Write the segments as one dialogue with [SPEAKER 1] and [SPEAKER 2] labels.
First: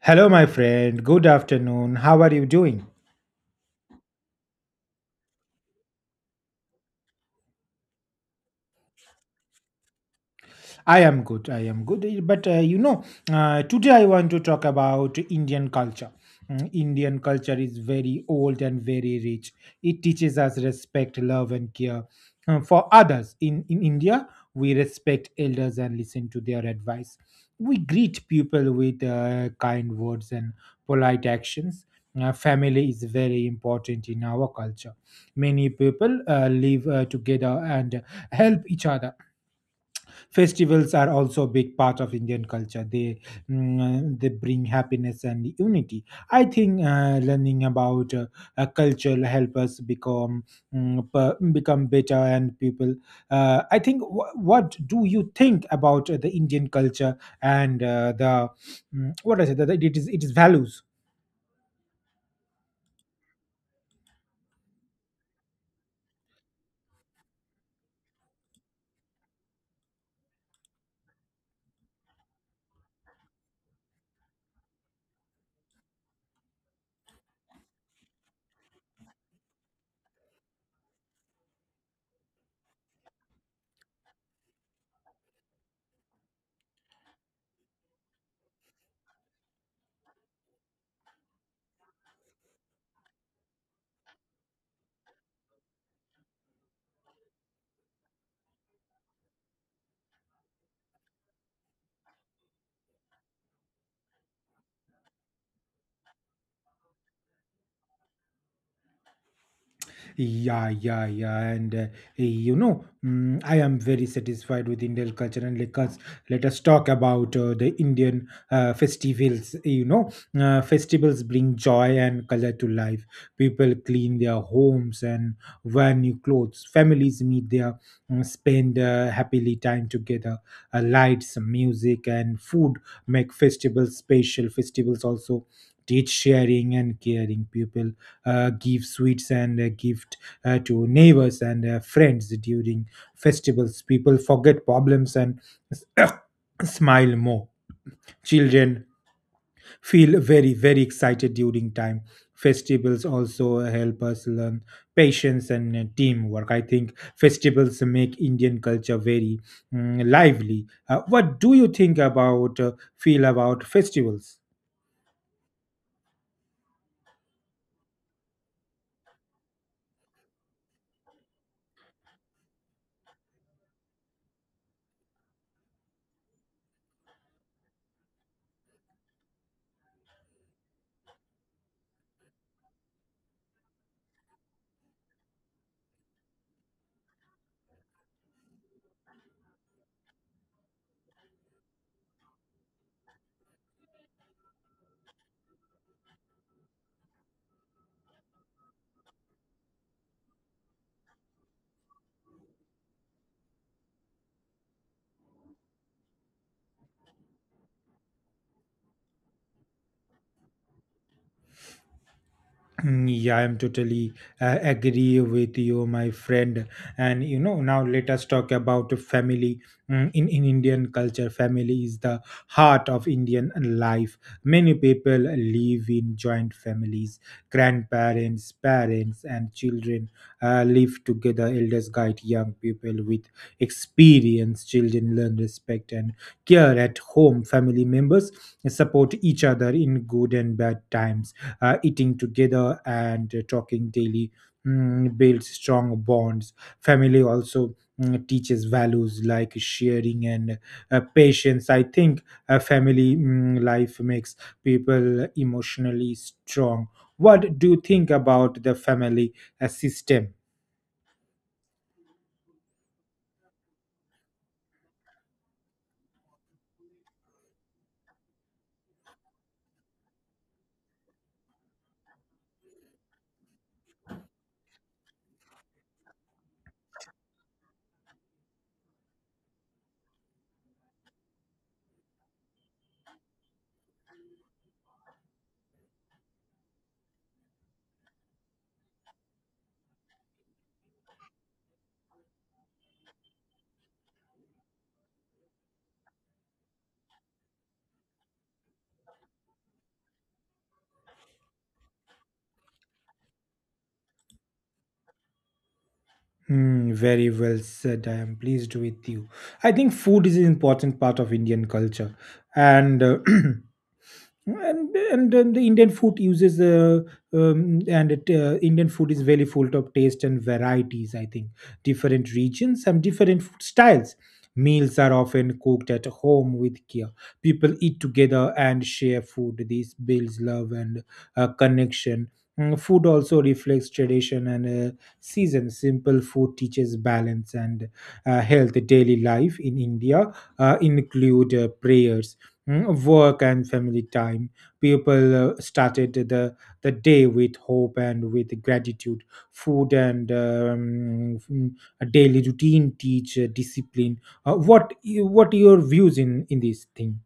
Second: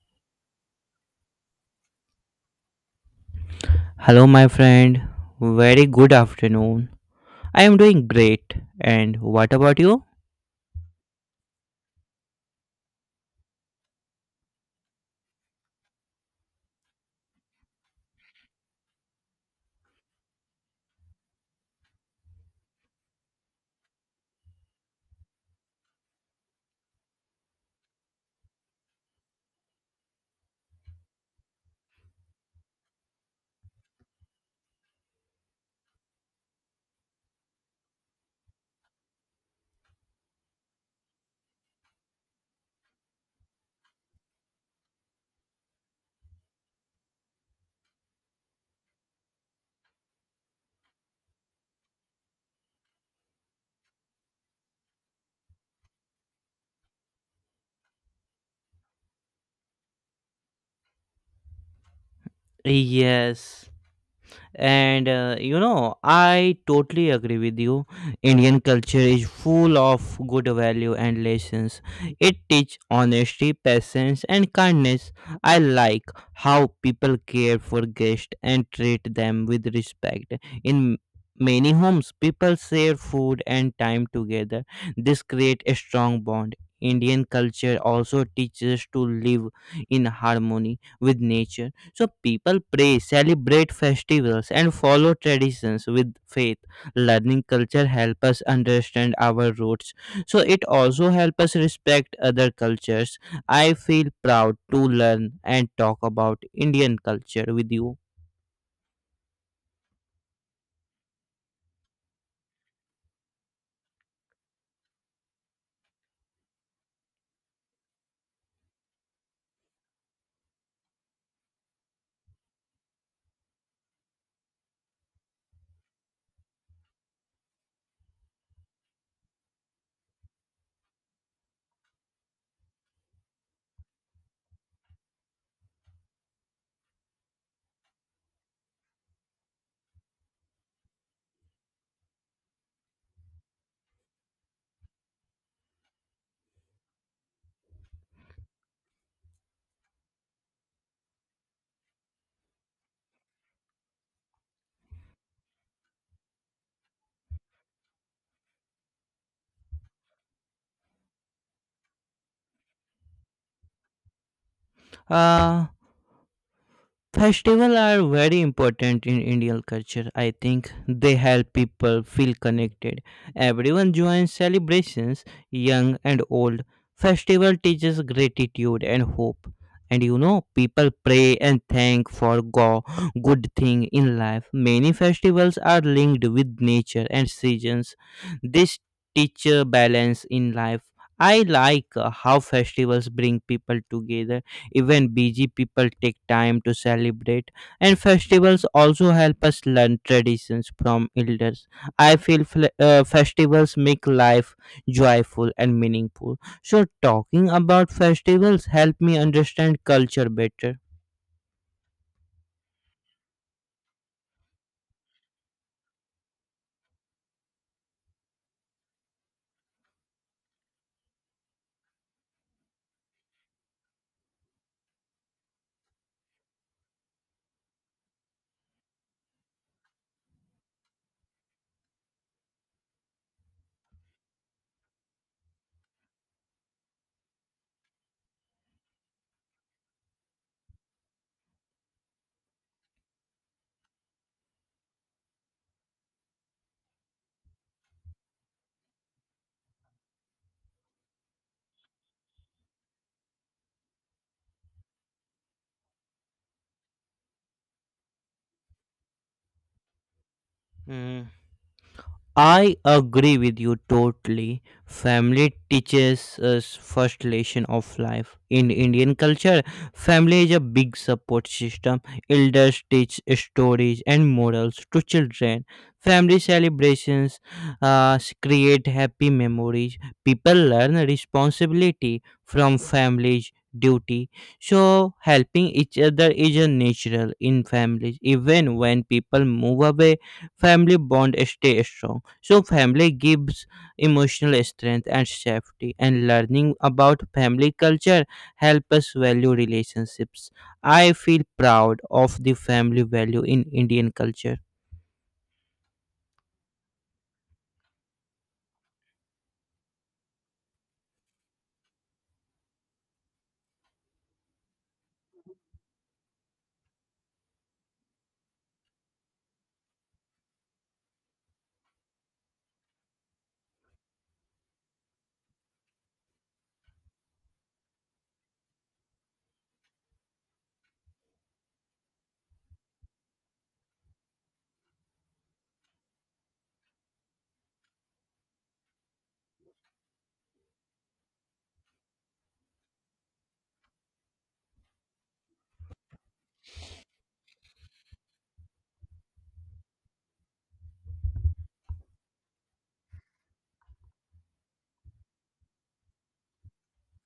[SPEAKER 1] Hello, my friend. Good afternoon. How are you doing?
[SPEAKER 2] Hello, my friend. Very good afternoon. I am doing great. And what about you?
[SPEAKER 1] I am good. I am good. But today I want to talk about Indian culture. Indian culture is very old and very rich. It teaches us respect, love, and care for others. In India, we respect elders and listen to their advice. We greet people with kind words and polite actions. Family is very important in our culture. Many people live together and help each other. Festivals are also a big part of Indian culture. They bring happiness and unity. I think learning about culture help us become become better and people. I think what do you think about the Indian culture and what I said? That it is values.
[SPEAKER 2] Yes. And you know, I totally agree with you. Indian culture is full of good value and lessons. It teaches honesty, patience, and kindness. I like how people care for guests and treat them with respect. In many homes, people share food and time together. This creates a strong bond. Indian culture also teaches to live in harmony with nature, so people pray, celebrate festivals, and follow traditions with faith. Learning culture helps us understand our roots. So it also helps us respect other cultures. I feel proud to learn and talk about Indian culture with you.
[SPEAKER 1] Yeah, yeah, yeah, and I am very satisfied with Indian culture, and let us talk about the Indian festivals. You know, festivals bring joy and color to life. People clean their homes and wear new clothes. Families meet there, spend happily time together. Lights, music, and food make festivals special. Festivals also teach sharing and caring. People give sweets and gift to neighbors and friends during festivals. People forget problems and smile more. Children feel very, very excited during time. Festivals also help us learn patience and teamwork. I think festivals make Indian culture very lively. What do you think about feel about festivals?
[SPEAKER 2] Uh, Festivals are very important in Indian culture. I think they help people feel connected. Everyone joins celebrations, young and old. Festival teaches gratitude and hope. And you know, people pray and thank for good thing in life. Many festivals are linked with nature and seasons. This teacher balance in life. I like how festivals bring people together, even busy people take time to celebrate, and festivals also help us learn traditions from elders. I feel festivals make life joyful and meaningful. So, talking about festivals help me understand culture better.
[SPEAKER 1] Yeah, I'm totally agree with you, my friend. And you know, now let us talk about family. In Indian culture, family is the heart of Indian life. Many people live in joint families, grandparents, parents and children live together. Elders guide young people with experience. Children learn respect and care at home. Family members support each other in good and bad times. Eating together and talking daily builds strong bonds. Family also teaches values like sharing and patience. I think a family life makes people emotionally strong. What do you think about the family system?
[SPEAKER 2] Hmm. I agree with you totally. Family teaches us first lesson of life. In Indian culture, family is a big support system. Elders teach stories and morals to children. Family celebrations create happy memories. People learn responsibility from families duty, so helping each other is a natural in families. Even when people move away, family bond stay strong. So family gives emotional strength and safety, and learning about family culture help us value relationships. I feel proud of the family value in Indian culture.
[SPEAKER 1] Hmm, very well said. I am pleased with you. I think food is an important part of Indian culture, and and then the Indian food uses and it, Indian food is very full of taste and varieties. I think different regions have different food styles. Meals are often cooked at home with care. People eat together and share food. This builds love and connection. Food also reflects tradition and season. Simple food teaches balance and health. Daily life in India include prayers, work, and family time. People started the day with hope and with gratitude. Food and a daily routine teach discipline. What what your views in this thing?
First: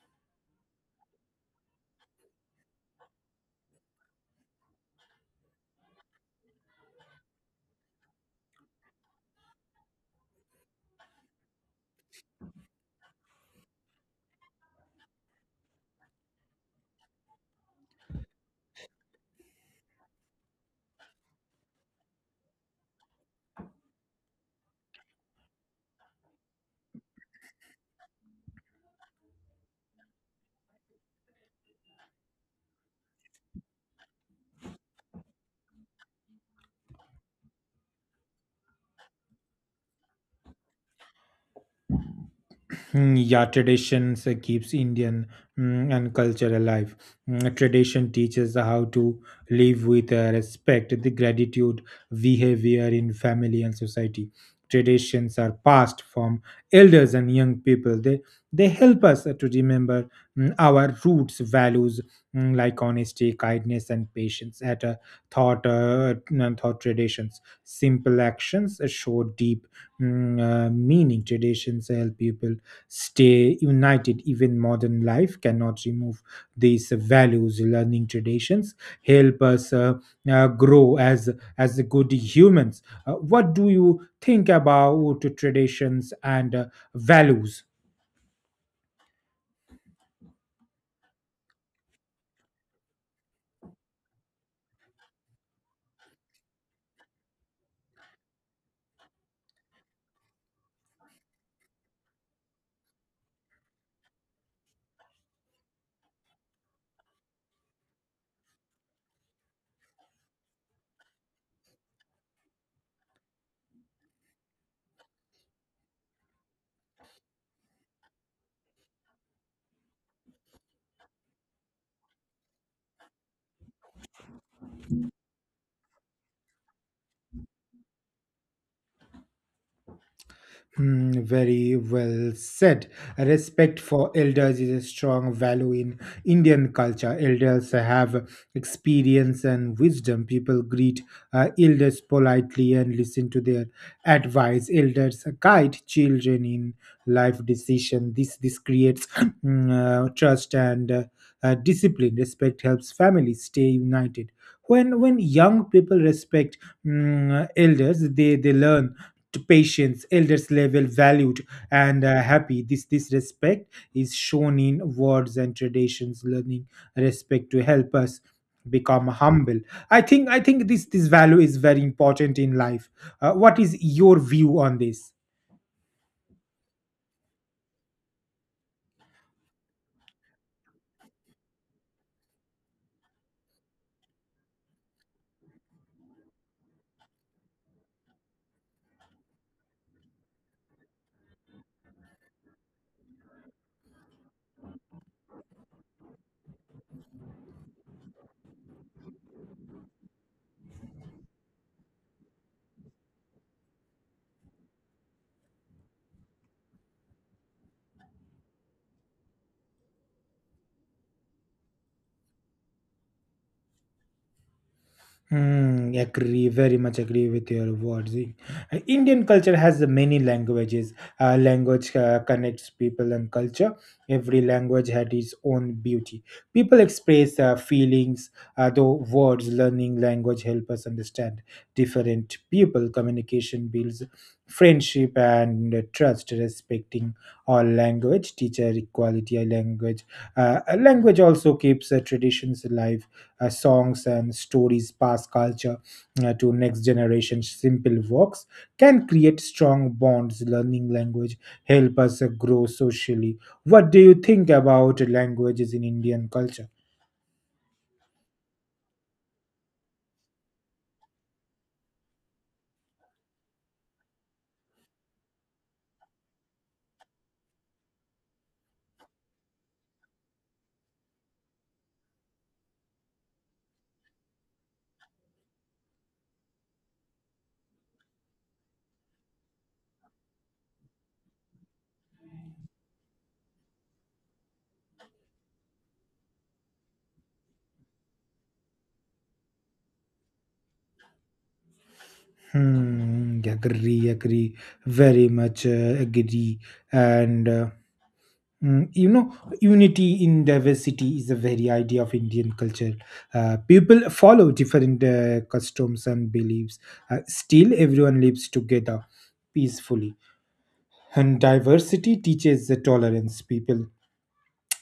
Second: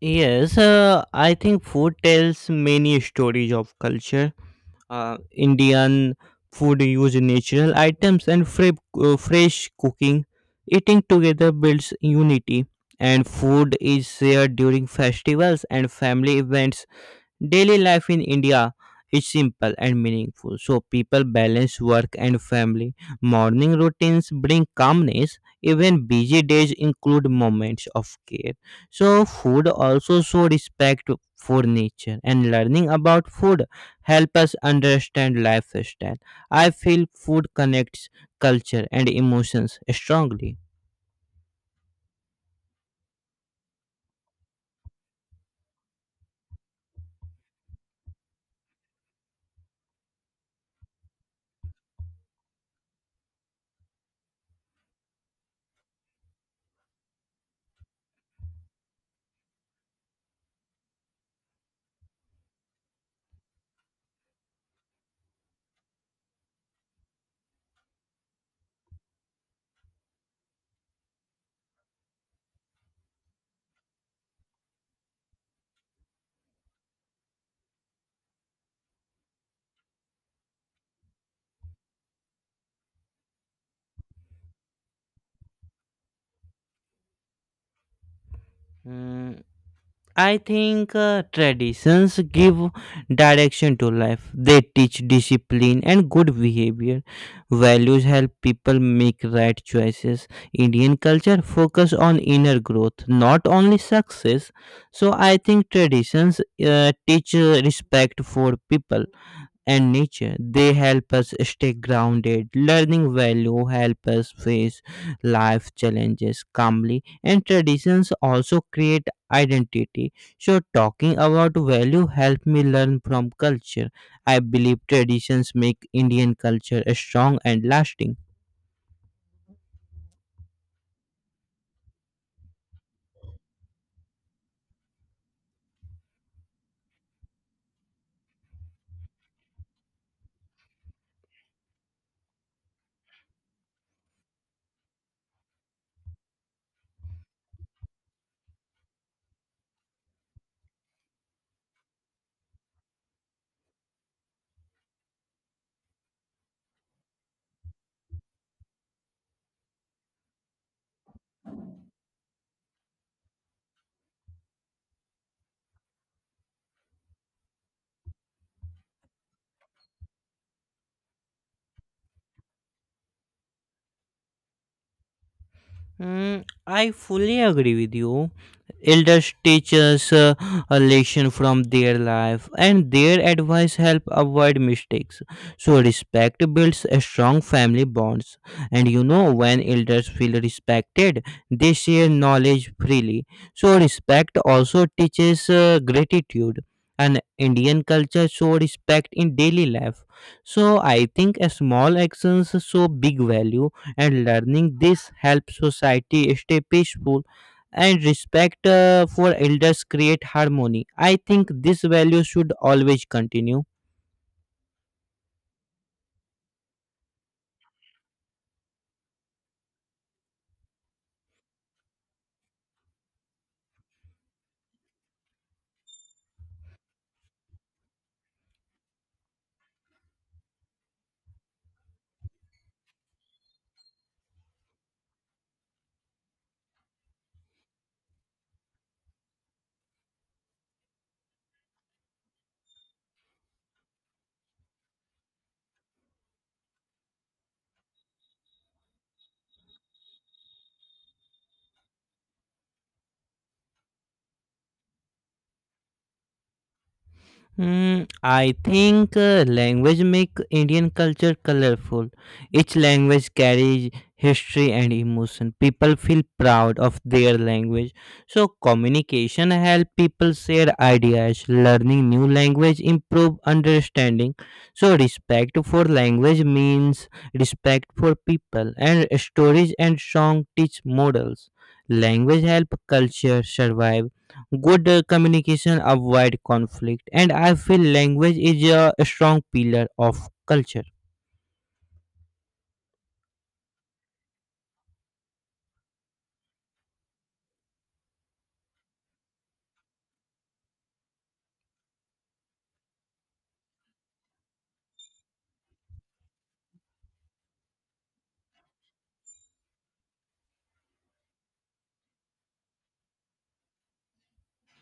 [SPEAKER 2] Yes, I think food tells many stories of culture. Indian food use natural items and fresh cooking. Eating together builds unity, and food is shared during festivals and family events. Daily life in India is simple and meaningful, so people balance work and family. Morning routines bring calmness, even busy days include moments of care. So, food also shows respect for nature, and learning about food helps us understand lifestyle. I feel food connects culture and emotions strongly.
[SPEAKER 1] Hmm. Yeah, traditions keeps Indian and culture alive. Tradition teaches how to live with respect, the gratitude, behavior in family and society. Traditions are passed from elders and young people. They help us to remember our roots, values like honesty, kindness, and patience. At a thought, thought traditions, simple actions show deep meaning. Traditions help people stay united. Even modern life cannot remove these values. Learning traditions help us grow as good humans. What do you think about traditions and values?
[SPEAKER 2] I think traditions give direction to life. They teach discipline and good behavior. Values help people make right choices. Indian culture focus on inner growth, not only success. So I think traditions teach respect for people and nature. They help us stay grounded. Learning value help us face life challenges calmly, and traditions also create identity. So, talking about value help me learn from culture. I believe traditions make Indian culture strong and lasting.
[SPEAKER 1] Hmm, very well said. Respect for elders is a strong value in Indian culture. Elders have experience and wisdom. People greet elders politely and listen to their advice. Elders guide children in life decision. This creates trust and discipline. Respect helps families stay united. When young people respect elders, they learn to patience. Elders level valued and happy. This respect is shown in words and traditions. Learning respect to help us become humble. I think this value is very important in life. What is your view on this?
[SPEAKER 2] Mm, I fully agree with you. Elders teach us a lesson from their life, and their advice help avoid mistakes. So respect builds a strong family bonds, and you know, when elders feel respected, they share knowledge freely. So respect also teaches gratitude. And Indian culture show respect in daily life. So I think a small actions show big value, and learning this helps society stay peaceful, and respect for elders create harmony. I think this value should always continue.
[SPEAKER 1] Hmm, agree, very much agree with your words. Indian culture has many languages. Language connects people and culture. Every language had its own beauty. People express feelings, though words. Learning language help us understand different people. Communication builds friendship and trust. Respecting all language, teacher equality, a language. A language also keeps traditions alive. Songs and stories pass culture to next generation. Simple works can create strong bonds. Learning language help us grow socially. What do you think about languages in Indian culture?
[SPEAKER 2] Mm, I think language make Indian culture colorful. Each language carries history and emotion. People feel proud of their language. So communication help people share ideas. Learning new language improve understanding. So respect for language means respect for people. And stories and song teach models. Language help culture survive. Good communication avoid conflict, and I feel language is a strong pillar of culture.
[SPEAKER 1] Hmm, agree, very much agree. And you know, unity in diversity is the very idea of Indian culture. People follow different customs and beliefs. Still, everyone lives together peacefully. And diversity teaches the tolerance. People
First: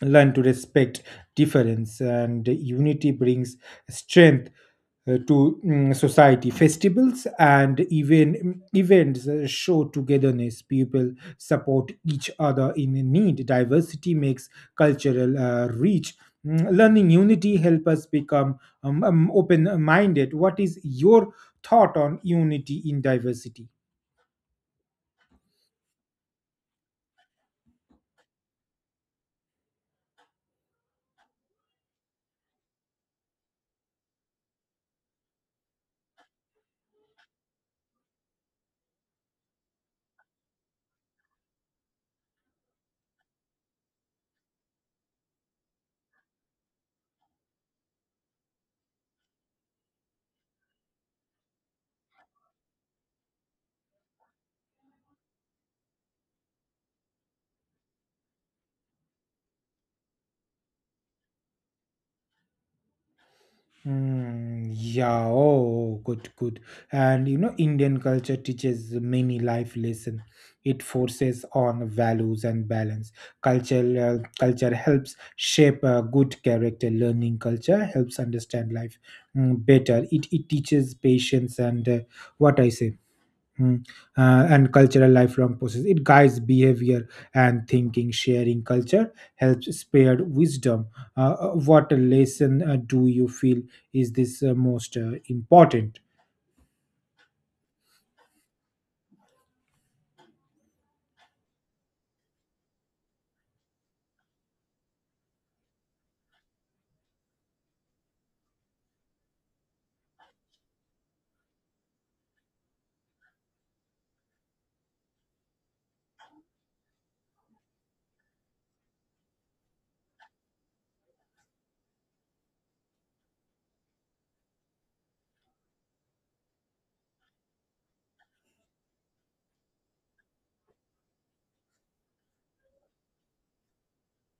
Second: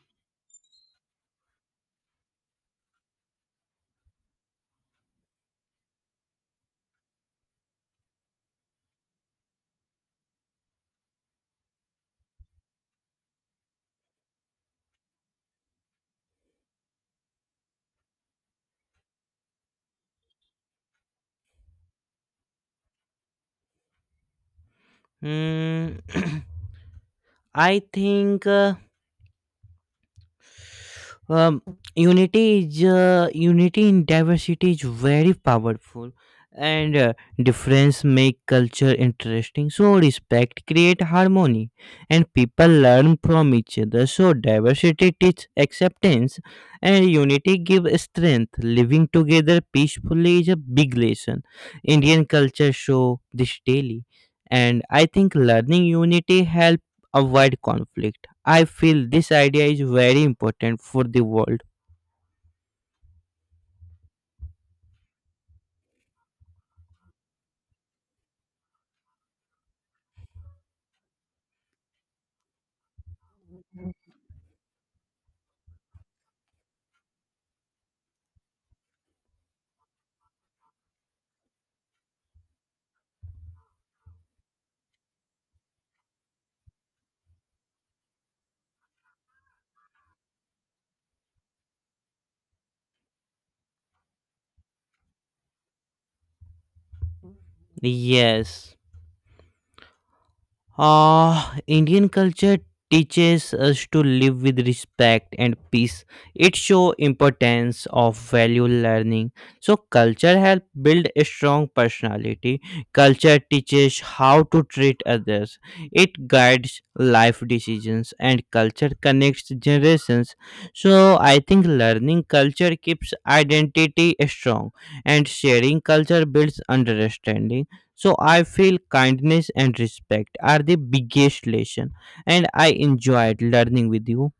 [SPEAKER 1] learn to respect difference, and unity brings strength to society. Festivals and even events show togetherness. People support each other in need. Diversity makes cultural reach. Learning unity help us become open minded. What is your thought on unity in diversity?
[SPEAKER 2] Hmm, I think um, unity in diversity is very powerful, and difference make culture interesting. So respect create harmony, and people learn from each other. So diversity teach acceptance, and unity give strength. Living together peacefully is a big lesson. Indian culture show this daily, and I think learning unity help avoid conflict. I feel this idea is very important for the world.
[SPEAKER 1] Yeah, oh, good, good. And you know, Indian culture teaches many life lesson. It forces on values and balance. Cultural Culture helps shape a good character. Learning culture helps understand life better. It teaches patience and what I say. Mm. And cultural lifelong process. It guides behavior and thinking. Sharing culture helps spread wisdom. What lesson do you feel is this most important?
[SPEAKER 2] Yes. Ah, Indian culture teaches us to live with respect and peace. It shows importance of value learning. So culture help build a strong personality. Culture teaches how to treat others. It guides life decisions, and culture connects generations. So I think learning culture keeps identity strong, and sharing culture builds understanding. So I feel kindness and respect are the biggest lesson, and I enjoyed learning with you.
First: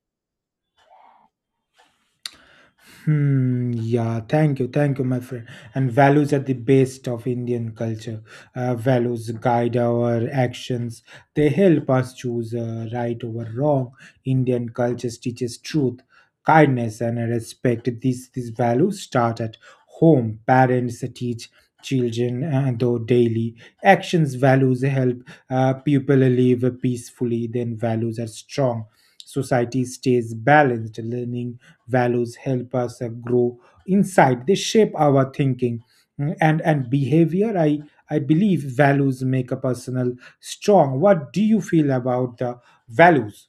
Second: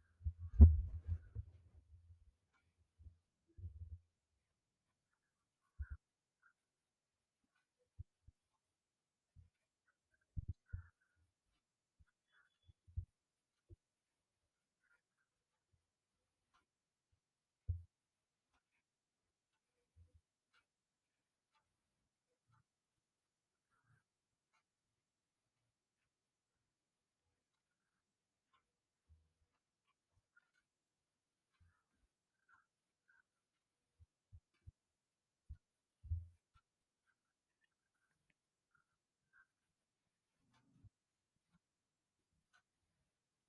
[SPEAKER 1] Hmm, yeah, thank you, my friend. And values are the best of Indian culture. Values guide our actions. They help us choose right over wrong. Indian culture teaches truth, kindness, and respect. These values start at home. Parents teach children though daily actions. Values help people live peacefully. Then values are strong, society stays balanced. Learning values help us grow inside. They shape our thinking and behavior. I believe values make a personal strong. What do you feel about the values?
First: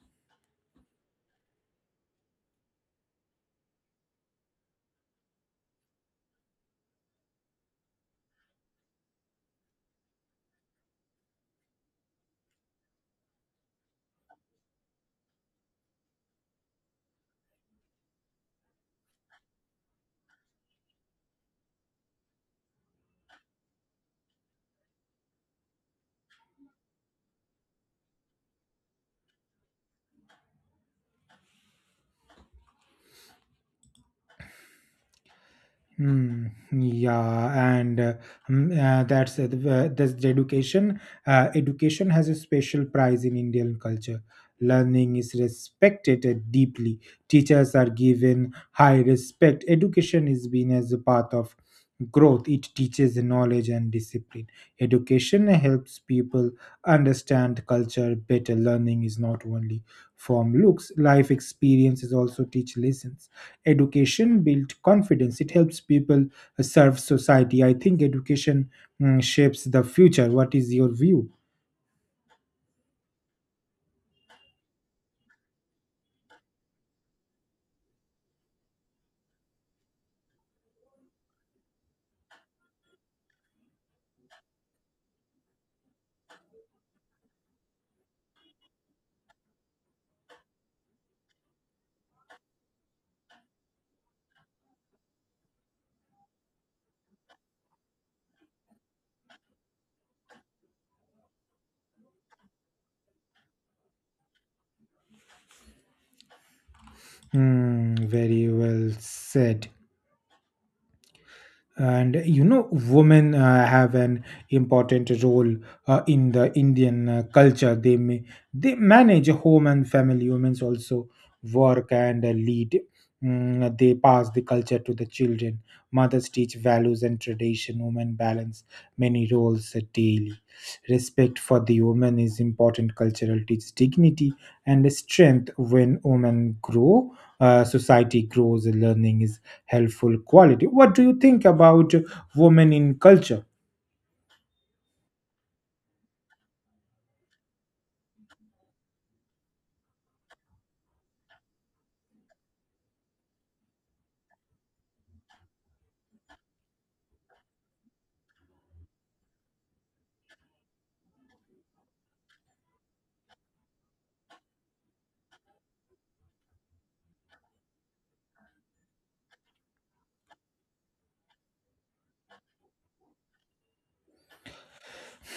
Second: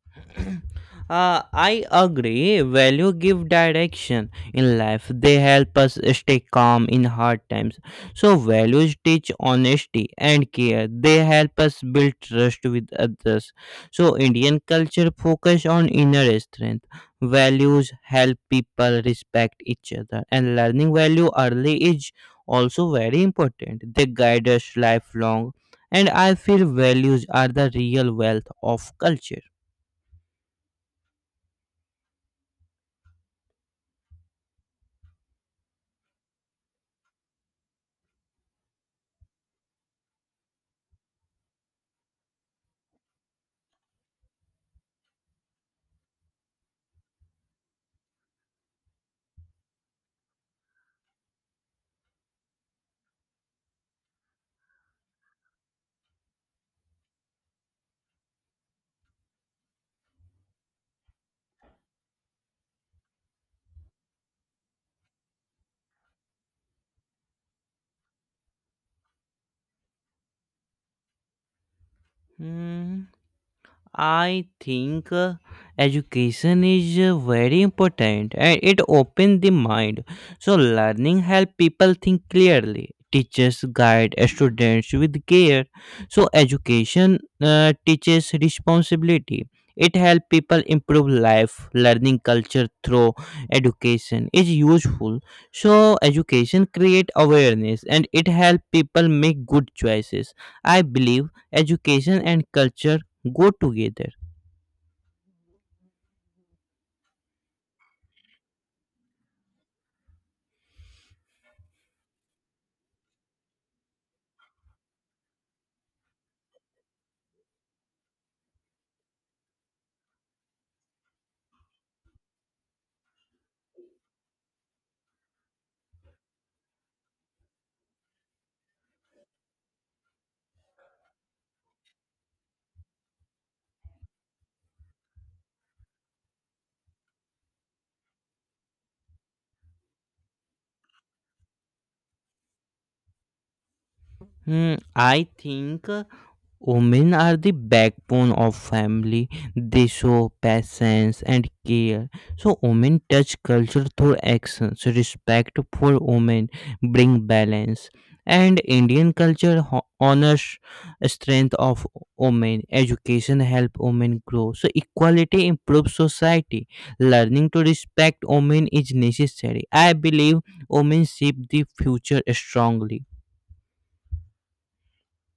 [SPEAKER 2] I agree. Value give direction in life. They help us stay calm in hard times. So values teach honesty and care. They help us build trust with others. So Indian culture focus on inner strength. Values help people respect each other, and learning value early is also very important. They guide us lifelong, and I feel values are the real wealth of culture.
[SPEAKER 1] Hmm. Yeah, and mm, that's the- that's the education. Education has a special prize in Indian culture. Learning is respected deeply. Teachers are given high respect. Education is seen as a path of growth. It teaches knowledge and discipline. Education helps people understand culture better. Learning is not only from looks. Life experiences also teach lessons. Education builds confidence. It helps people serve society. I think education shapes the future. What is your view?
[SPEAKER 2] 嗯。I think education is very important and it opens the mind. So learning help people think clearly. Teachers guide students with care. So education teaches responsibility. It help people improve life. Learning culture through education is useful. So education create awareness, and it help people make good choices. I believe education and culture go together.
[SPEAKER 1] Hmm, very well said. And you know, women have an important role in the Indian culture. They manage home and family. Women also work and lead. They pass the culture to the children. Mothers teach values and tradition. Women balance many roles daily. Respect for the woman is important. Cultural teaches dignity and strength. When women grow, society grows. Learning is helpful quality. What do you think about women in culture?
[SPEAKER 2] Hmm, I think women are the backbone of family. They show patience and care. So women touch culture through actions. Respect for women bring balance. And Indian culture honors strength of women. Education help women grow. So equality improves society. Learning to respect women is necessary. I believe women shape the future strongly.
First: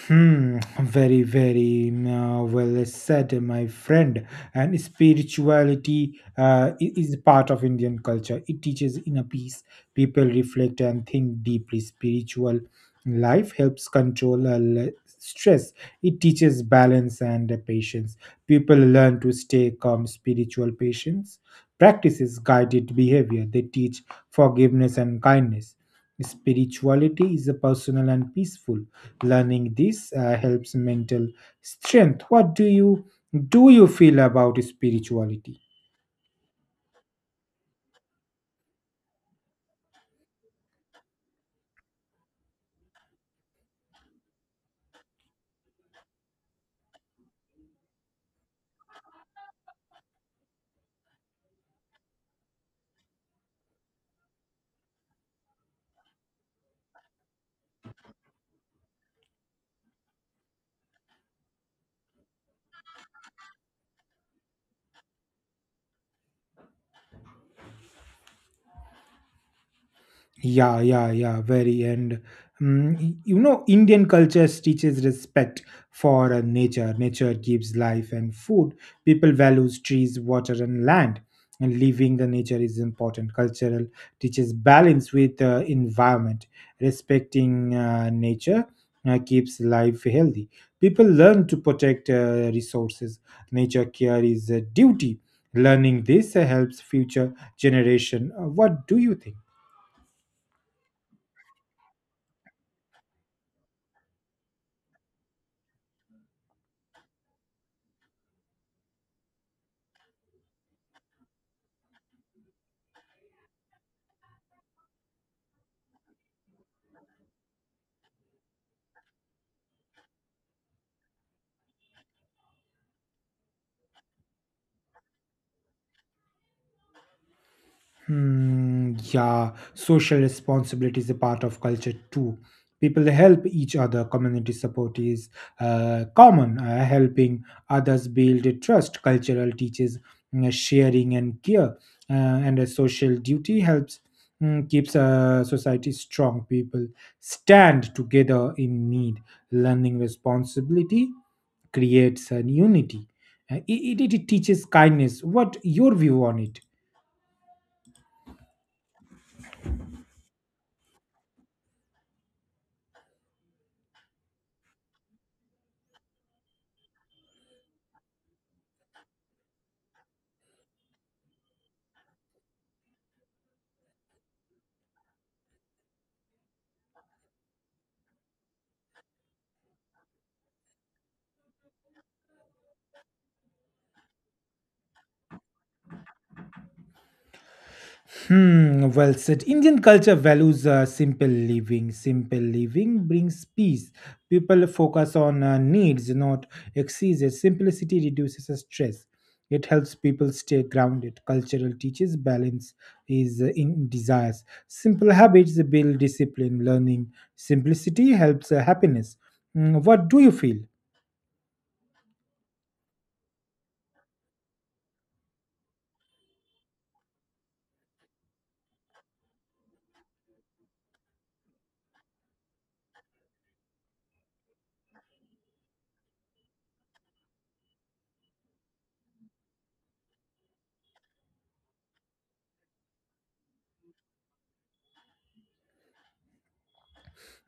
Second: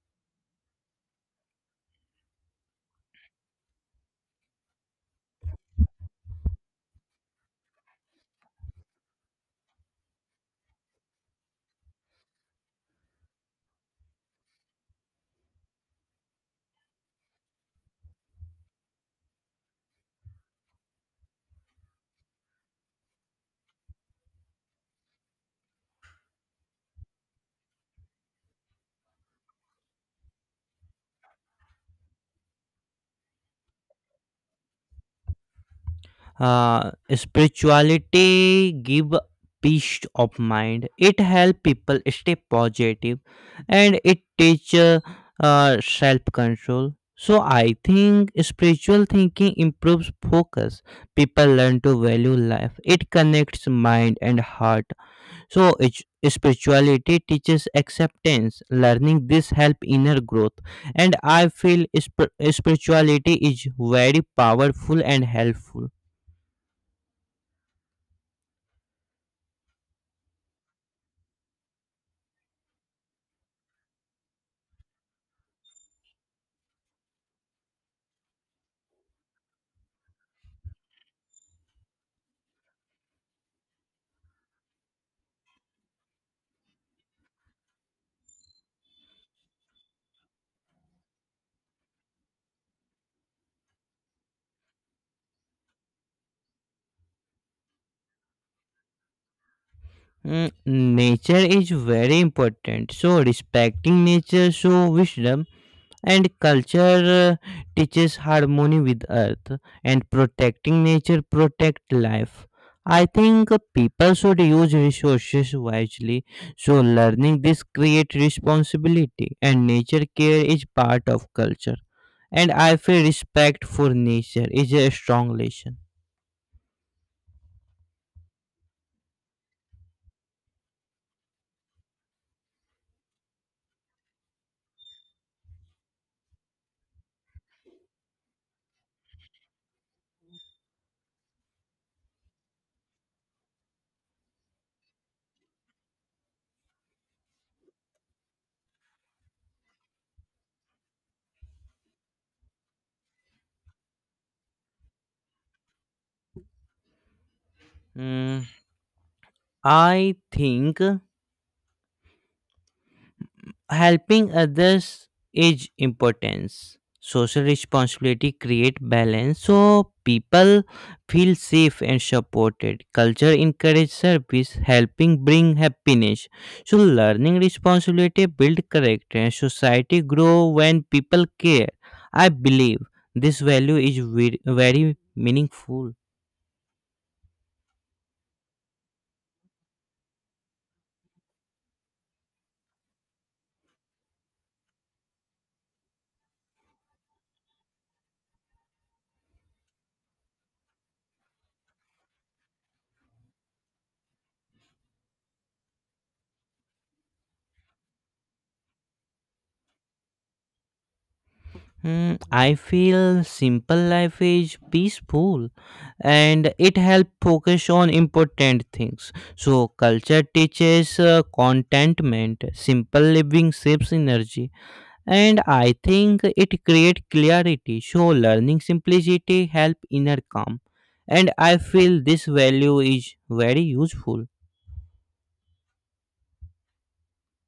[SPEAKER 1] Hmm, very, very well said, my friend. And spirituality is part of Indian culture. It teaches inner peace. People reflect and think deeply. Spiritual life helps control stress. It teaches balance and patience. People learn to stay calm. Spiritual patience practices guided behavior. They teach forgiveness and kindness. Spirituality is a personal and peaceful. Learning this helps mental strength. What do you Do you feel about spirituality?
[SPEAKER 2] Spirituality give peace of mind. It help people stay positive, and it teach self control. So I think spiritual thinking improves focus. People learn to value life. It connects mind and heart. So spirituality teaches acceptance. Learning this help inner growth, and I feel spirituality is very powerful and helpful.
[SPEAKER 1] Yeah, yeah, yeah, very. And you know, Indian culture teaches respect for nature. Nature gives life and food. People values trees, water, and land. And living the nature is important. Cultural teaches balance with environment. Respecting nature keeps life healthy. People learn to protect resources. Nature care is a duty. Learning this helps future generation. What do you think?
[SPEAKER 2] Mm, nature is very important. So, respecting nature shows wisdom, and culture teaches harmony with earth, and protecting nature protect life. I think people should use resources wisely. So, learning this create responsibility, and nature care is part of culture. And I feel respect for nature is a strong lesson.
[SPEAKER 1] Hmm, yeah, social responsibility is a part of culture too. People help each other. Community support is common. Helping others build a trust. Cultural teaches sharing and care, and a social duty helps keeps society strong. People stand together in need. Learning responsibility creates an unity. It teaches kindness. What your view on it?
[SPEAKER 2] Mm, I think. Helping others is importance. Social responsibility create balance, so people feel safe and supported. Culture encourage service. Helping bring happiness. So learning responsibility build character, and society grow when people care. I believe this value is very meaningful.
[SPEAKER 1] Hmm, well said. Indian culture values simple living. Simple living brings peace. People focus on needs, not excesses. Simplicity reduces the stress. It helps people stay grounded. Cultural teaches balance is in desires. Simple habits build discipline. Learning simplicity helps happiness. Hmm, what do you feel?
[SPEAKER 2] Hmm, I feel simple life is peaceful, and it helps focus on important things. So, culture teaches contentment. Simple living saves energy, and I think it creates clarity. So, learning simplicity helps inner calm, and I feel this value is very useful.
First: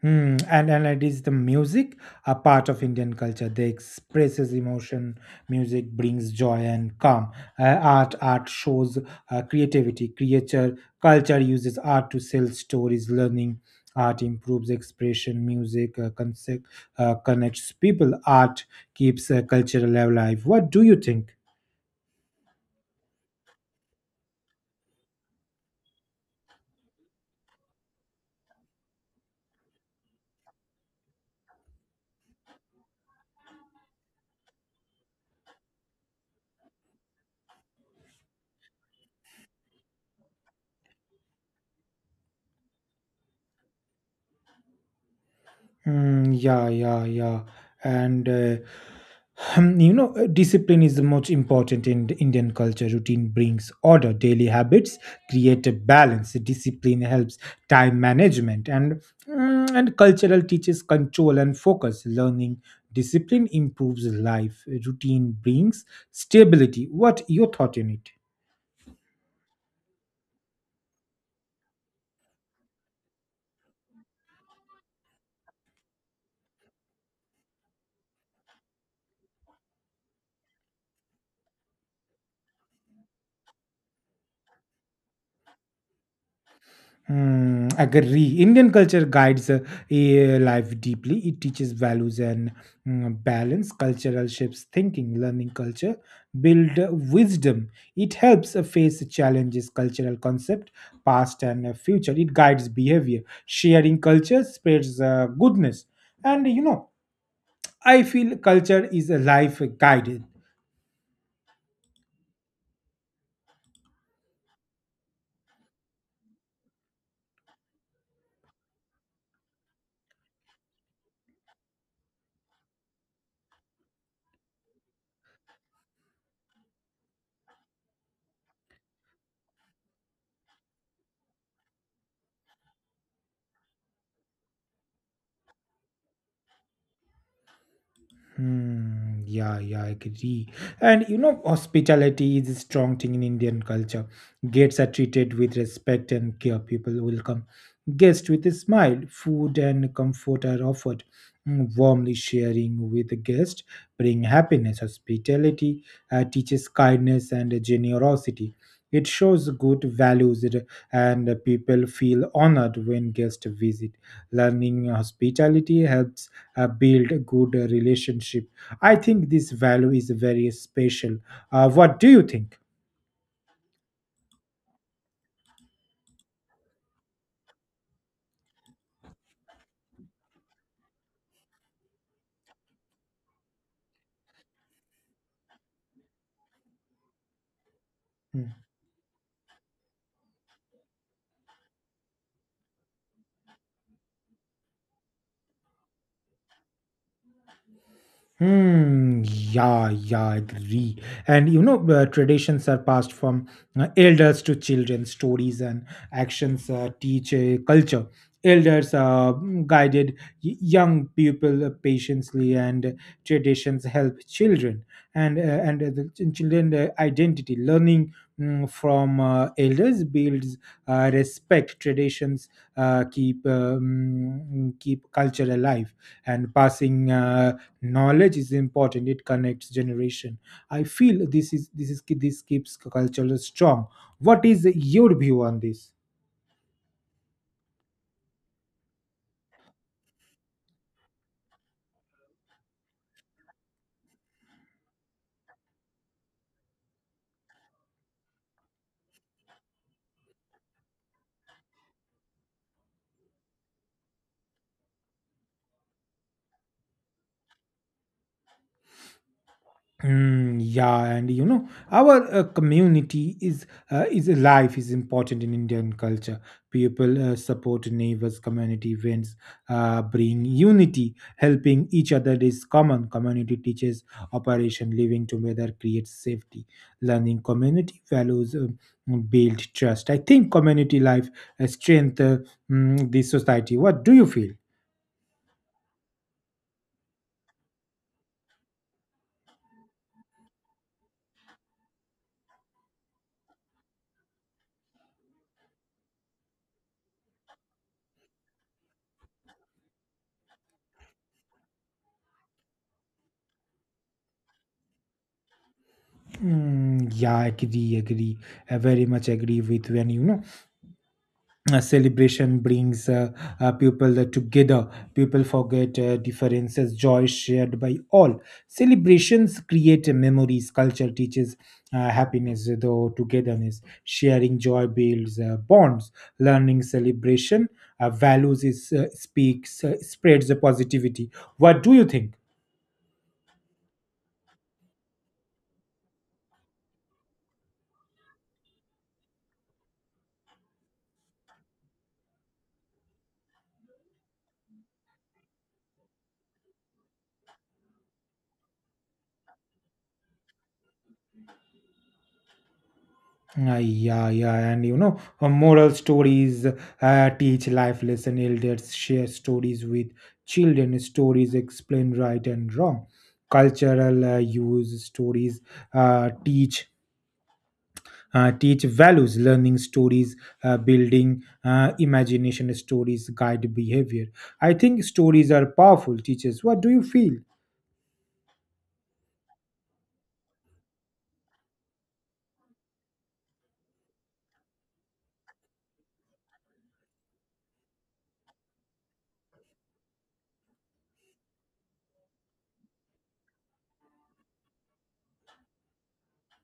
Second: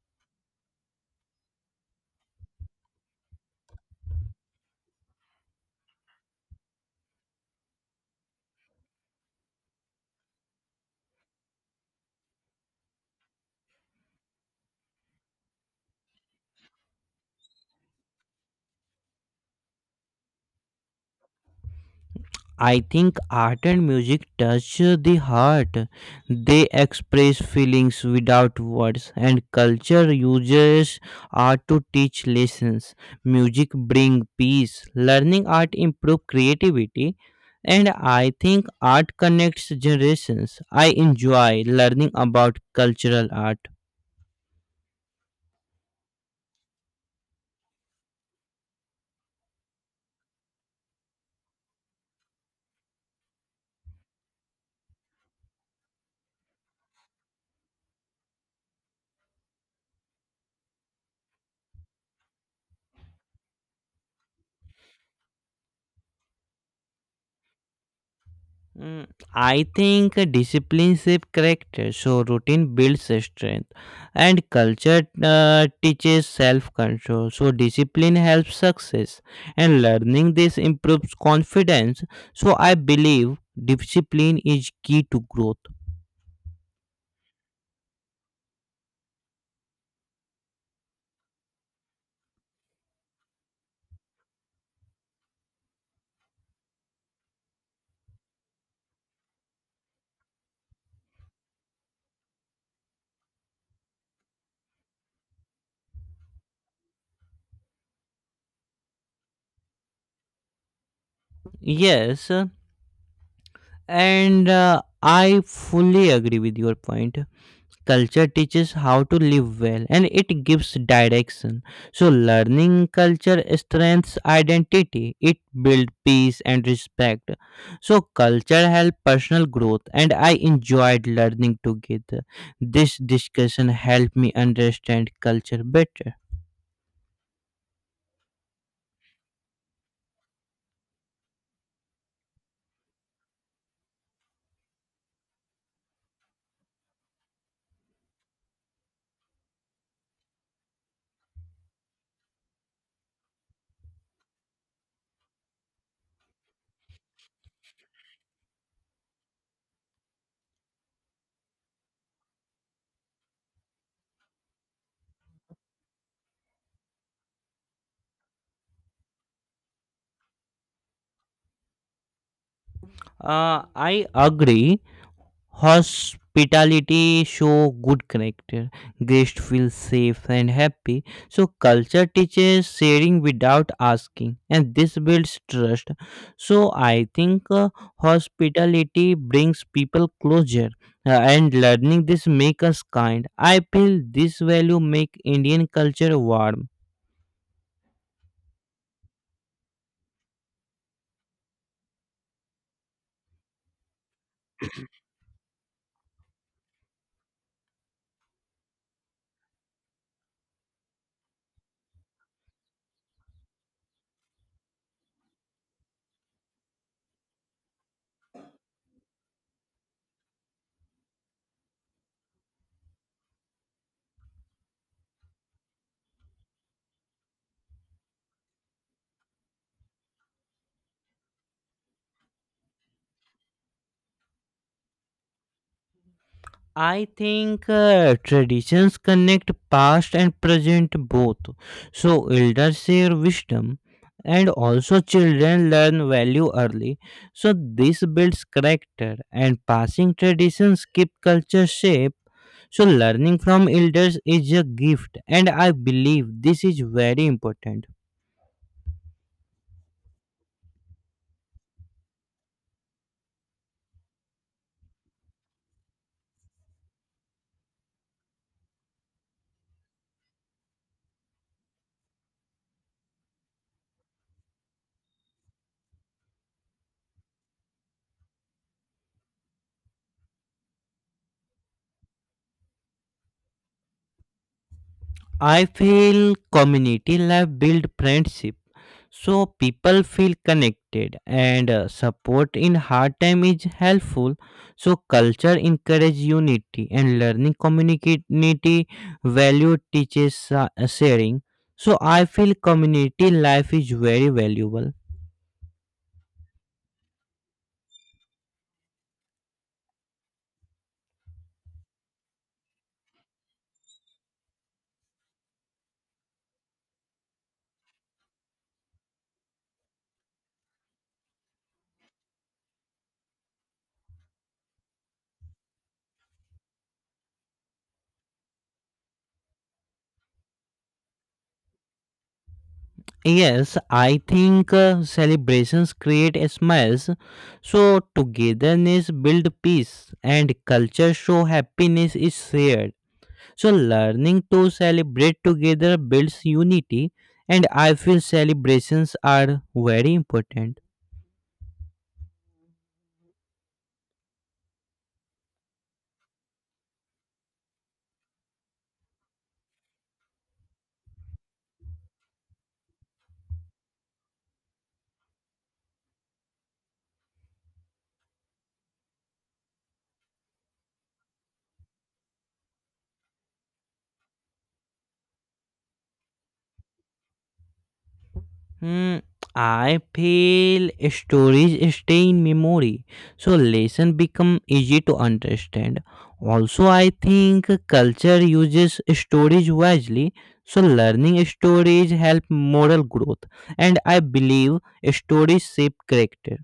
[SPEAKER 1] Hmm, and it is the music, a part of Indian culture. They expresses emotion. Music brings joy and calm. Art shows creativity. Creature culture uses art to sell stories. Learning art improves expression. Music connects people. Art keeps cultural alive. What do you think?
[SPEAKER 2] I think art and music touch the heart. They express feelings without words, and culture uses art to teach lessons. Music brings peace. Learning art improves creativity, and I think art connects generations. I enjoy learning about cultural art.
[SPEAKER 1] Mm, yeah, yeah, yeah. And discipline is the most important in the Indian culture. Routine brings order. Daily habits create a balance. Discipline helps time management, and cultural teaches control and focus. Learning discipline improves life. Routine brings stability. What your thought in it?
[SPEAKER 2] Mm, I think discipline shapes character, so routine builds strength, and culture teaches self-control. So discipline helps success, and learning this improves confidence. So I believe discipline is key to growth.
[SPEAKER 1] Hmm. Agree. Indian culture guides life deeply. It teaches values and balance. Cultural shapes thinking. Learning culture build wisdom. It helps face challenges. Cultural concept, past and future. It guides behavior. Sharing culture spreads goodness. And I feel culture is a life guide.
[SPEAKER 2] Yes, and I fully agree with your point. Culture teaches how to live well, and it gives direction. So, learning culture strengthens identity. It builds peace and respect. So, culture helps personal growth, and I enjoyed learning together. This discussion helped me understand culture better.
[SPEAKER 1] Hmm, yeah, yeah, I agree. And hospitality is a strong thing in Indian culture. Guests are treated with respect and care. People welcome guests with a smile. Food and comfort are offered. Warmly sharing with the guest bring happiness. Hospitality teaches kindness and generosity. It shows good values, and people feel honored when guests visit. Learning hospitality helps build a good relationship. I think this value is very special. What do you think?
[SPEAKER 2] I agree. Hospitality show good character. Guests feel safe and happy. So culture teaches sharing without asking, and this builds trust. So I think
[SPEAKER 1] Mm.
[SPEAKER 2] hospitality brings people closer, and learning this make us kind. I feel this value make Indian culture warm.
[SPEAKER 1] Hmm. Yeah. Yeah. I agree. And traditions are passed from elders to children. Stories and actions teach a culture. Elders guided young people patiently, and traditions help children and the children identity. Learning from elders builds respect. Traditions keep culture alive, and passing. Knowledge is important. It connects generation. I feel this keeps culture strong. What is your view on this?
[SPEAKER 2] I think traditions connect past and present both. So elders share wisdom, and also children learn value early. So this builds character, and passing traditions keep culture shape. So learning from elders is a gift, and I believe this is very important.
[SPEAKER 1] Mm, yeah, and our community is life is important in Indian culture. People support neighbors. Community events bring unity. Helping each other is common. Community teaches operation. Living together creates safety. Learning community values build trust. I think community life strength the society. What do you feel?
[SPEAKER 2] I feel community life build friendship, so people feel connected, and support in hard time is helpful. So culture encourage unity, and learning community value teaches sharing. So I feel community life is very valuable.
[SPEAKER 1] Mm, yeah, agree, agree. I very much agree with when you know. A celebration brings people together. People forget differences. Joy shared by all. Celebrations create memories. Culture teaches happiness though togetherness. Sharing joy builds bonds. Learning celebration values is speaks spreads the positivity. What do you think?
[SPEAKER 2] Yes, I think celebrations create smiles, so togetherness build peace, and culture show happiness is shared. So, learning to celebrate together builds unity, and I feel celebrations are very important.
[SPEAKER 1] Ah, yeah, yeah, and moral stories teach life lesson. Elders share stories with children. Stories explain right and wrong. Cultural use stories uh, teach teach values. Learning stories, building imagination. Stories guide behavior. I think stories are powerful teachers. What do you feel?
[SPEAKER 2] Hmm, I feel stories stay in memory, so lessons become easy to understand. Also, I think culture uses stories wisely, so learning stories help moral growth, and I believe stories shape character.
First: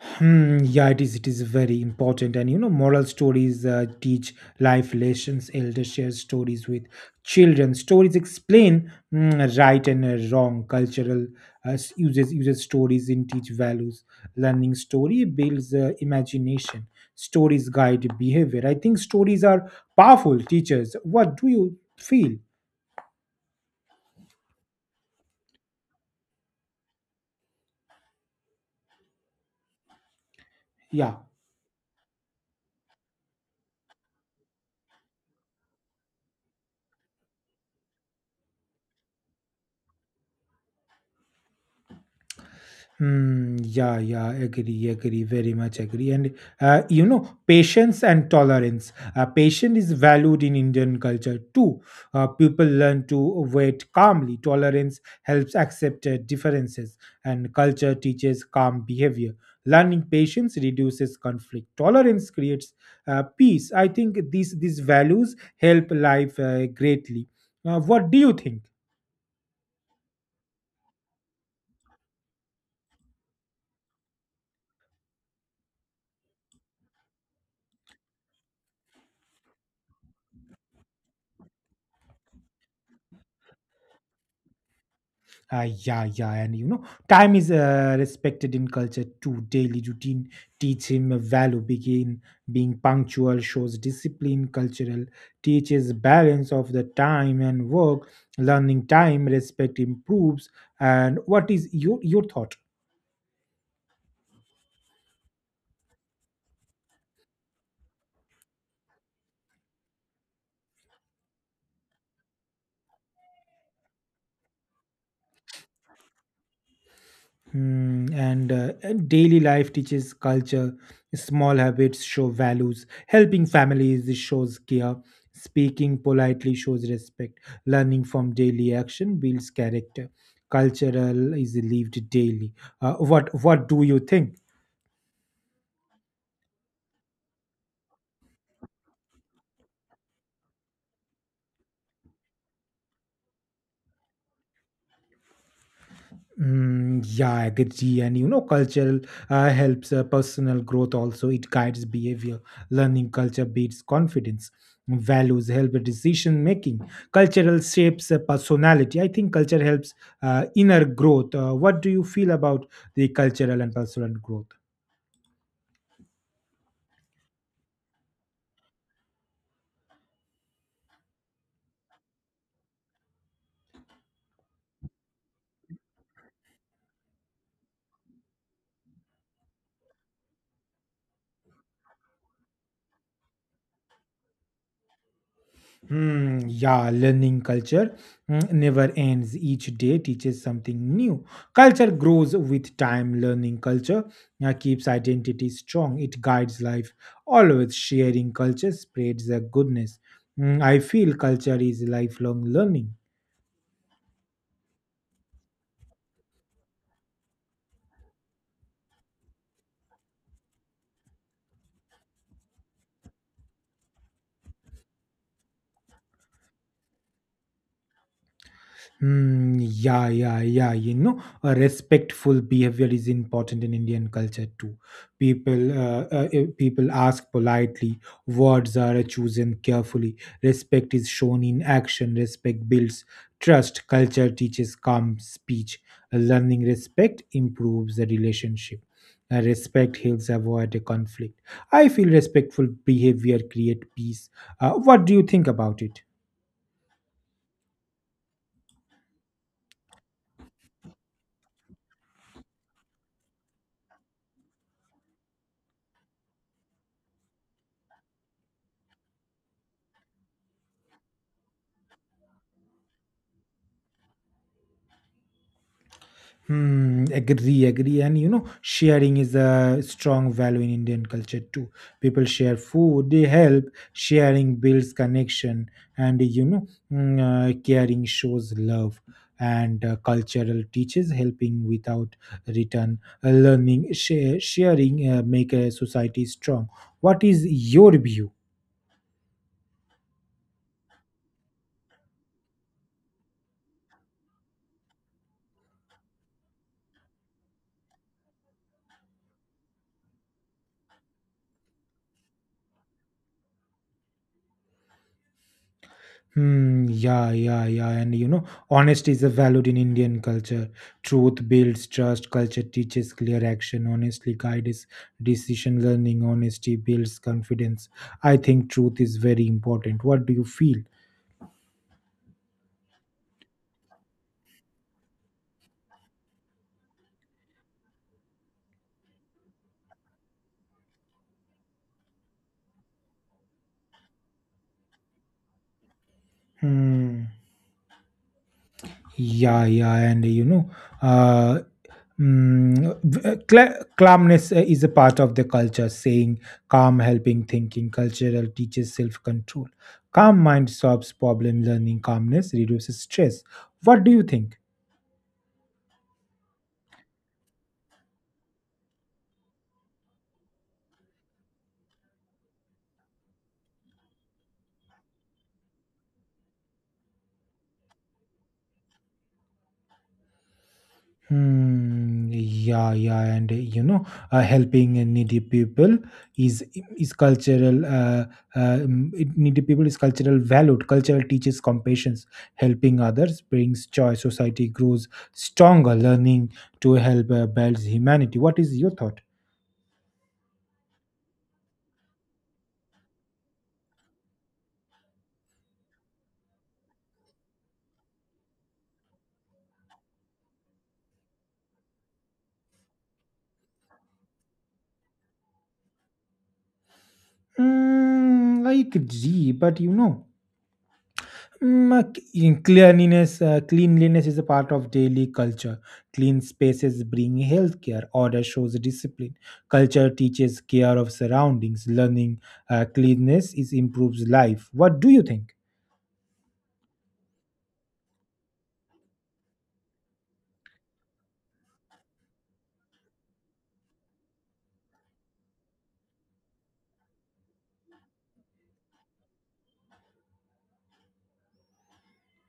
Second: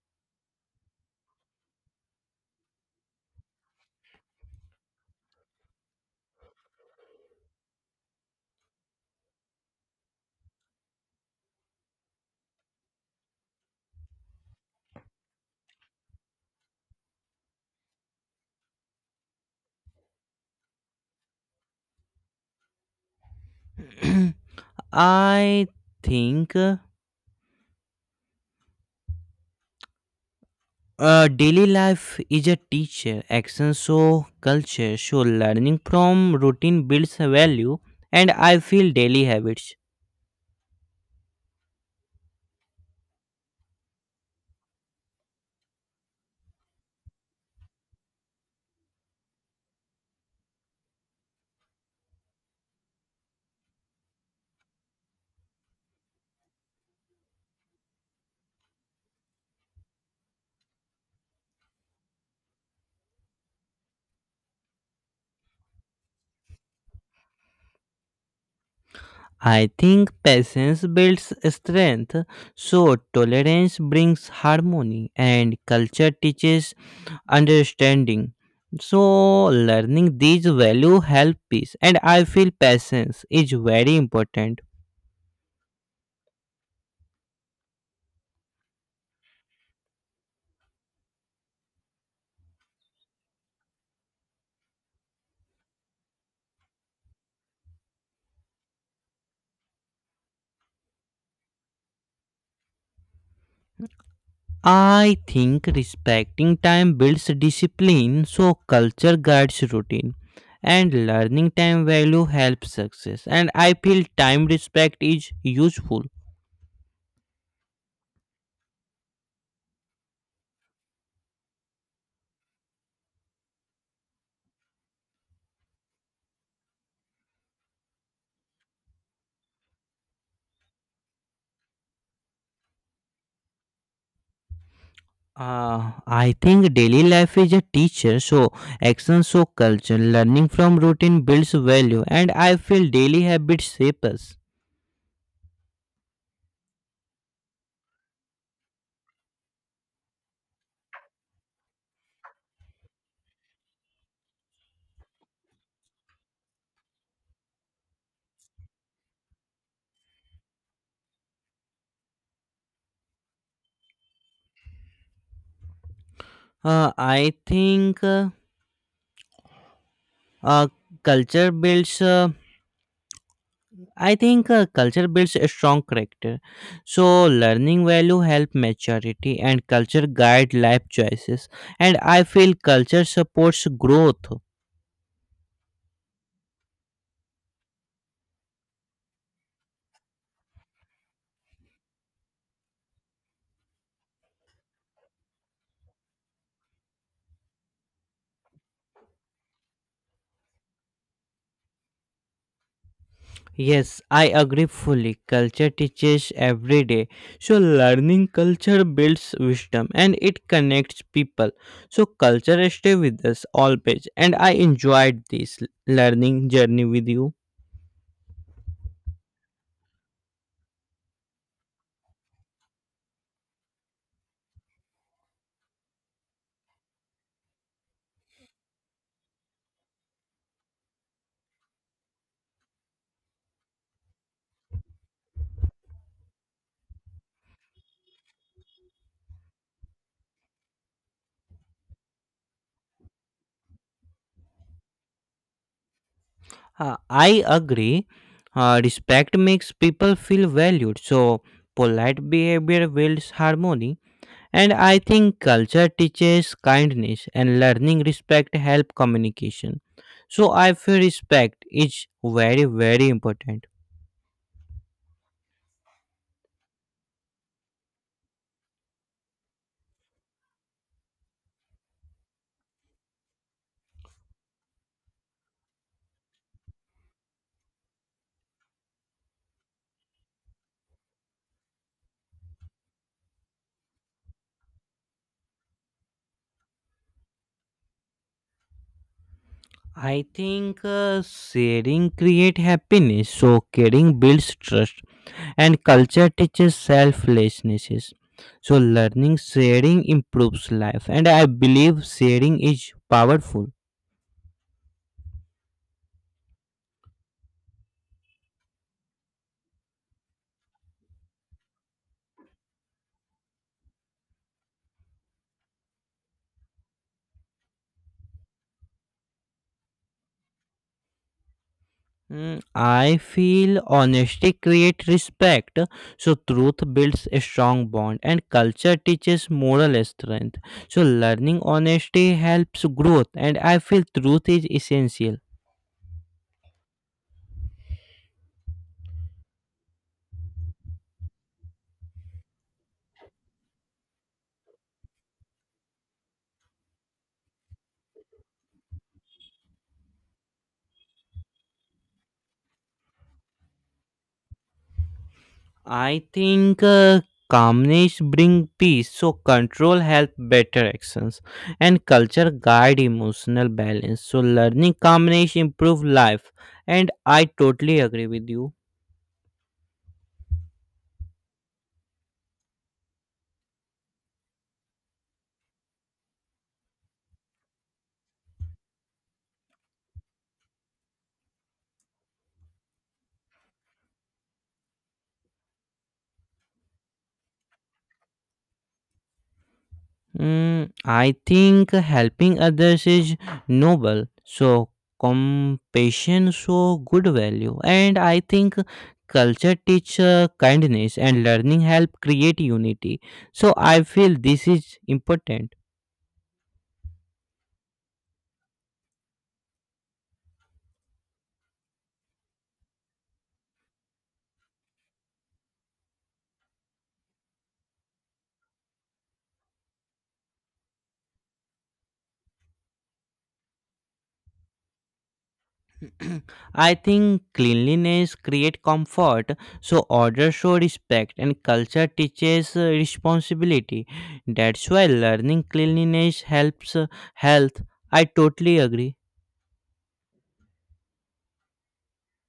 [SPEAKER 1] Hmm, yeah, it is. It is very important. And moral stories teach life lessons. Elders share stories with children. Stories explain right and wrong. Cultural uses stories in teach values. Learning story builds imagination. Stories guide behavior. I think stories are powerful teachers. What do you feel?
[SPEAKER 2] I think.
[SPEAKER 1] Yeah.
[SPEAKER 2] Daily life is a teacher. Action show culture. So learning from routine builds value, and I feel daily habits.
[SPEAKER 1] Hmm. Yeah, yeah, agree, agree, very much agree. And patience and tolerance. Patience is valued in Indian culture too. People learn to wait calmly. Tolerance helps accept differences, and culture teaches calm behavior. Learning patience reduces conflict. Tolerance creates peace. I think these values help life greatly. What do you think?
[SPEAKER 2] I think patience builds strength. So tolerance brings harmony, and culture teaches understanding. So learning these value help peace, and I feel patience is very important.
[SPEAKER 1] Yeah, yeah, and time is respected in culture too. Daily routine teach him a value. Begin being punctual shows discipline. Cultural teaches balance of the time and work. Learning time respect improves. And what is your thought?
[SPEAKER 2] I think respecting time builds discipline, so culture guides routine, and learning time value helps success. And I feel time respect is useful.
[SPEAKER 1] Hmm, and daily life teaches culture. Small habits show values. Helping families shows care. Speaking politely shows respect. Learning from daily action builds character. Cultural is lived daily. What do you think?
[SPEAKER 2] I think daily life is a teacher, so action, so culture. Learning from routine builds value, and I feel daily habits shape us.
[SPEAKER 1] Mm, yeah, I agree. And cultural helps personal growth also. It guides behavior. Learning culture builds confidence. Values help with decision making. Cultural shapes personality. I think culture helps inner growth. What do you feel about the cultural and personal growth?
[SPEAKER 2] Uh, I think uh, uh, culture builds. Uh, I think culture builds a strong character. So learning value help maturity, and culture guide life choices. And I feel culture supports growth.
[SPEAKER 1] Hmm, yeah, learning culture never ends. Each day teaches something new. Culture grows with time. Learning culture keeps identity strong. It guides life. Always sharing culture spreads the goodness. I feel culture is lifelong learning.
[SPEAKER 2] Yes, I agree fully. Culture teaches every day. So learning culture builds wisdom, and it connects people. So culture stay with us always. And I enjoyed this learning journey with you.
[SPEAKER 1] Hmm, yeah, yeah, yeah. A respectful behavior is important in Indian culture too. People ask politely. Words are chosen carefully. Respect is shown in action. Respect builds trust. Culture teaches calm speech. Learning respect improves the relationship. Respect helps avoid a conflict. I feel respectful behavior create peace. What do you think about it?
[SPEAKER 2] I agree. Respect makes people feel valued, so polite behavior builds harmony. And I think culture teaches kindness, and learning respect help communication. So I feel respect is very very important.
[SPEAKER 1] Hmm, agree, agree. And sharing is a strong value in Indian culture too. People share food, they help. Sharing builds connection, and caring shows love. And cultural teaches helping without return. Learning, sharing make a society strong. What is your view?
[SPEAKER 2] I think sharing create happiness, so caring builds trust, and culture teaches selflessness. So, learning sharing improves life, and I believe sharing is powerful.
[SPEAKER 1] Hmm, yeah, yeah, yeah. And honesty is a valued in Indian culture. Truth builds trust, culture teaches clear action, honestly guides decision learning, honesty builds confidence. I think truth is very important. What do you feel?
[SPEAKER 2] Mm, I feel honesty creates respect, so truth builds a strong bond, and culture teaches moral strength. So, learning honesty helps growth, and I feel truth is essential.
[SPEAKER 1] Hmm. Yeah, yeah, and uh, Mm, calmness is a part of the culture, saying calm, helping thinking, cultural teaches self control. Calm mind solves problem learning, calmness reduces stress. What do you think?
[SPEAKER 2] I think calmness bring peace, so control help better actions, and culture guide emotional balance. So learning calmness improve life, and I totally agree with you.
[SPEAKER 1] Hmm. Yeah, yeah, and helping needy people is is cultural. Needy people is cultural valued. Cultural teaches compassion. Helping others brings joy. Society grows stronger. Learning to help builds humanity. What is your thought?
[SPEAKER 2] Mm, I think helping others is noble, so compassion so good value, and I think culture teach kindness, and learning help create unity. So I feel this is important.
[SPEAKER 1] Mm, I agree, but you know. Cleanliness is a part of daily culture. Clean spaces bring healthcare. Order shows discipline. Culture teaches care of surroundings. Learning cleanliness is improves life. What do you think?
[SPEAKER 2] I think cleanliness creates comfort, so order shows respect, and culture teaches responsibility. That's why learning cleanliness helps health. I totally agree.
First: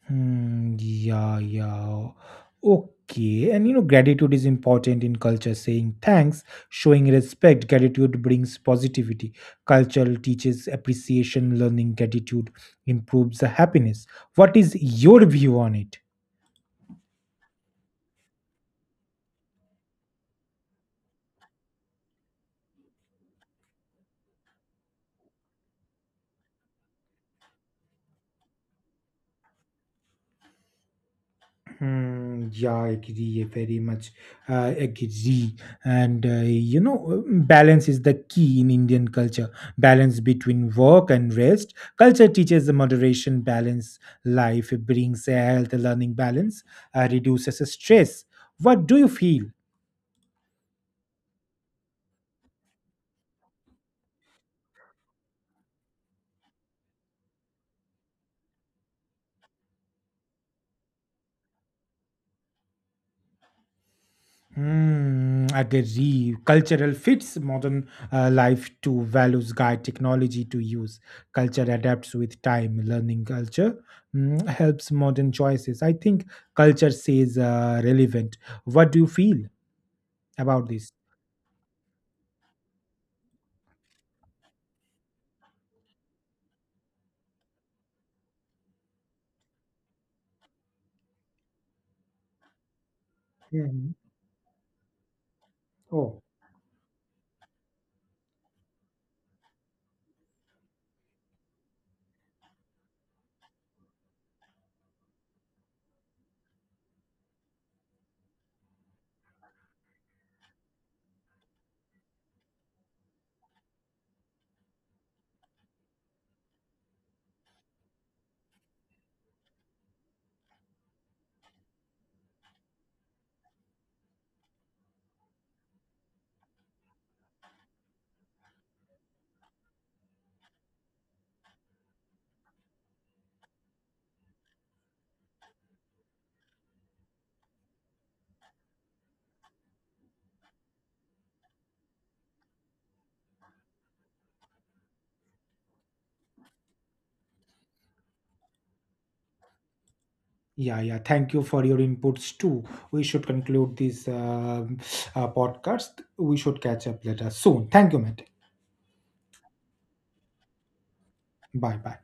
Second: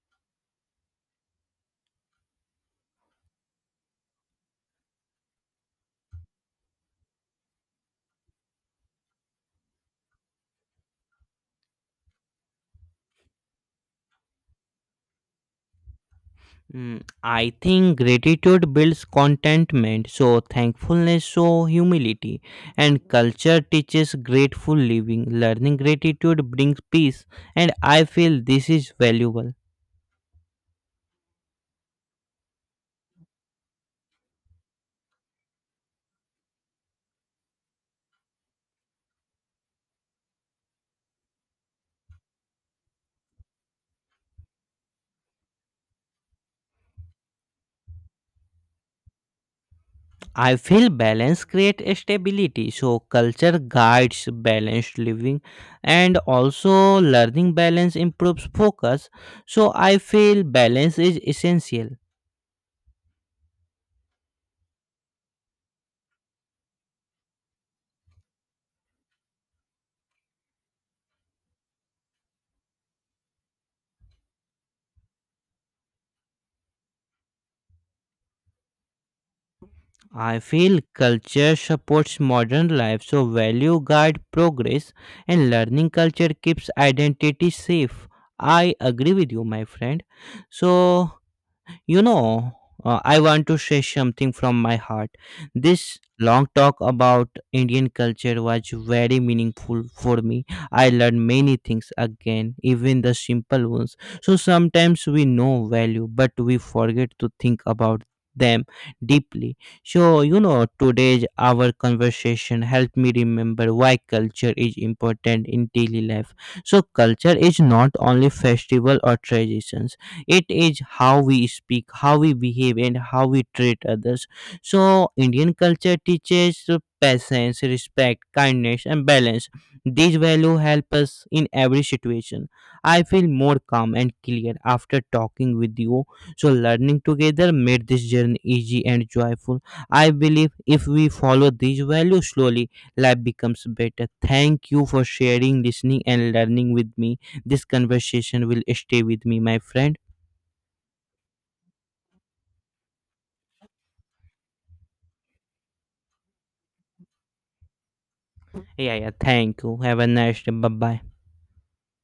[SPEAKER 1] Hmm, yeah, yeah. Okay. And gratitude is important in culture. Saying thanks, showing respect, gratitude brings positivity. Culture teaches appreciation, learning gratitude improves the happiness. What is your view on it?
[SPEAKER 2] Mm, I think gratitude builds contentment, so thankfulness shows humility, and culture teaches grateful living. Learning gratitude brings peace, and I feel this is valuable.
[SPEAKER 1] Hmm, yeah, I agree. I very much agree. And balance is the key in Indian culture. Balance between work and rest. Culture teaches the moderation, balance, life. It brings a health, learning balance, reduces stress. What do you feel?
[SPEAKER 2] I feel balance creates stability. So culture guides balanced living, and also learning balance improves focus. So I feel balance is essential.
[SPEAKER 1] Hmm, agree. Cultural fits modern life to values guide technology to use. Culture adapts with time. Learning culture helps modern choices. I think culture says relevant. What do you feel
[SPEAKER 2] I
[SPEAKER 1] about
[SPEAKER 2] feel
[SPEAKER 1] this?
[SPEAKER 2] culture supports modern life. So value guide progress and learning culture keeps identity safe. I agree with you, my friend. So you know, I want to say
[SPEAKER 1] Mhm.
[SPEAKER 2] something from my heart. This
[SPEAKER 1] Oh,
[SPEAKER 2] long talk about Indian culture was very meaningful for me. I learned many things again, even the simple ones. So sometimes we know value, but we forget to think about them deeply. So, you know, today's our conversation helped me remember why culture is important in daily life. So, culture is not only festival or traditions, it is how we speak, how we behave, and how we treat others. So Indian culture teaches patience, respect, kindness, and balance. These values help us in every situation. I feel more calm and clear after talking with you. So learning together made this journey easy and joyful. I believe if we follow these values slowly, life becomes better. Thank you for sharing, listening, and learning with me. This conversation will stay with me, my friend.
[SPEAKER 1] yeah, yeah. Thank you for your inputs too. We should conclude this podcast. We should catch up later soon. Thank you, Matt.
[SPEAKER 2] Yeah, yeah. Thank you. Have a nice day. Bye bye.
[SPEAKER 1] Bye bye.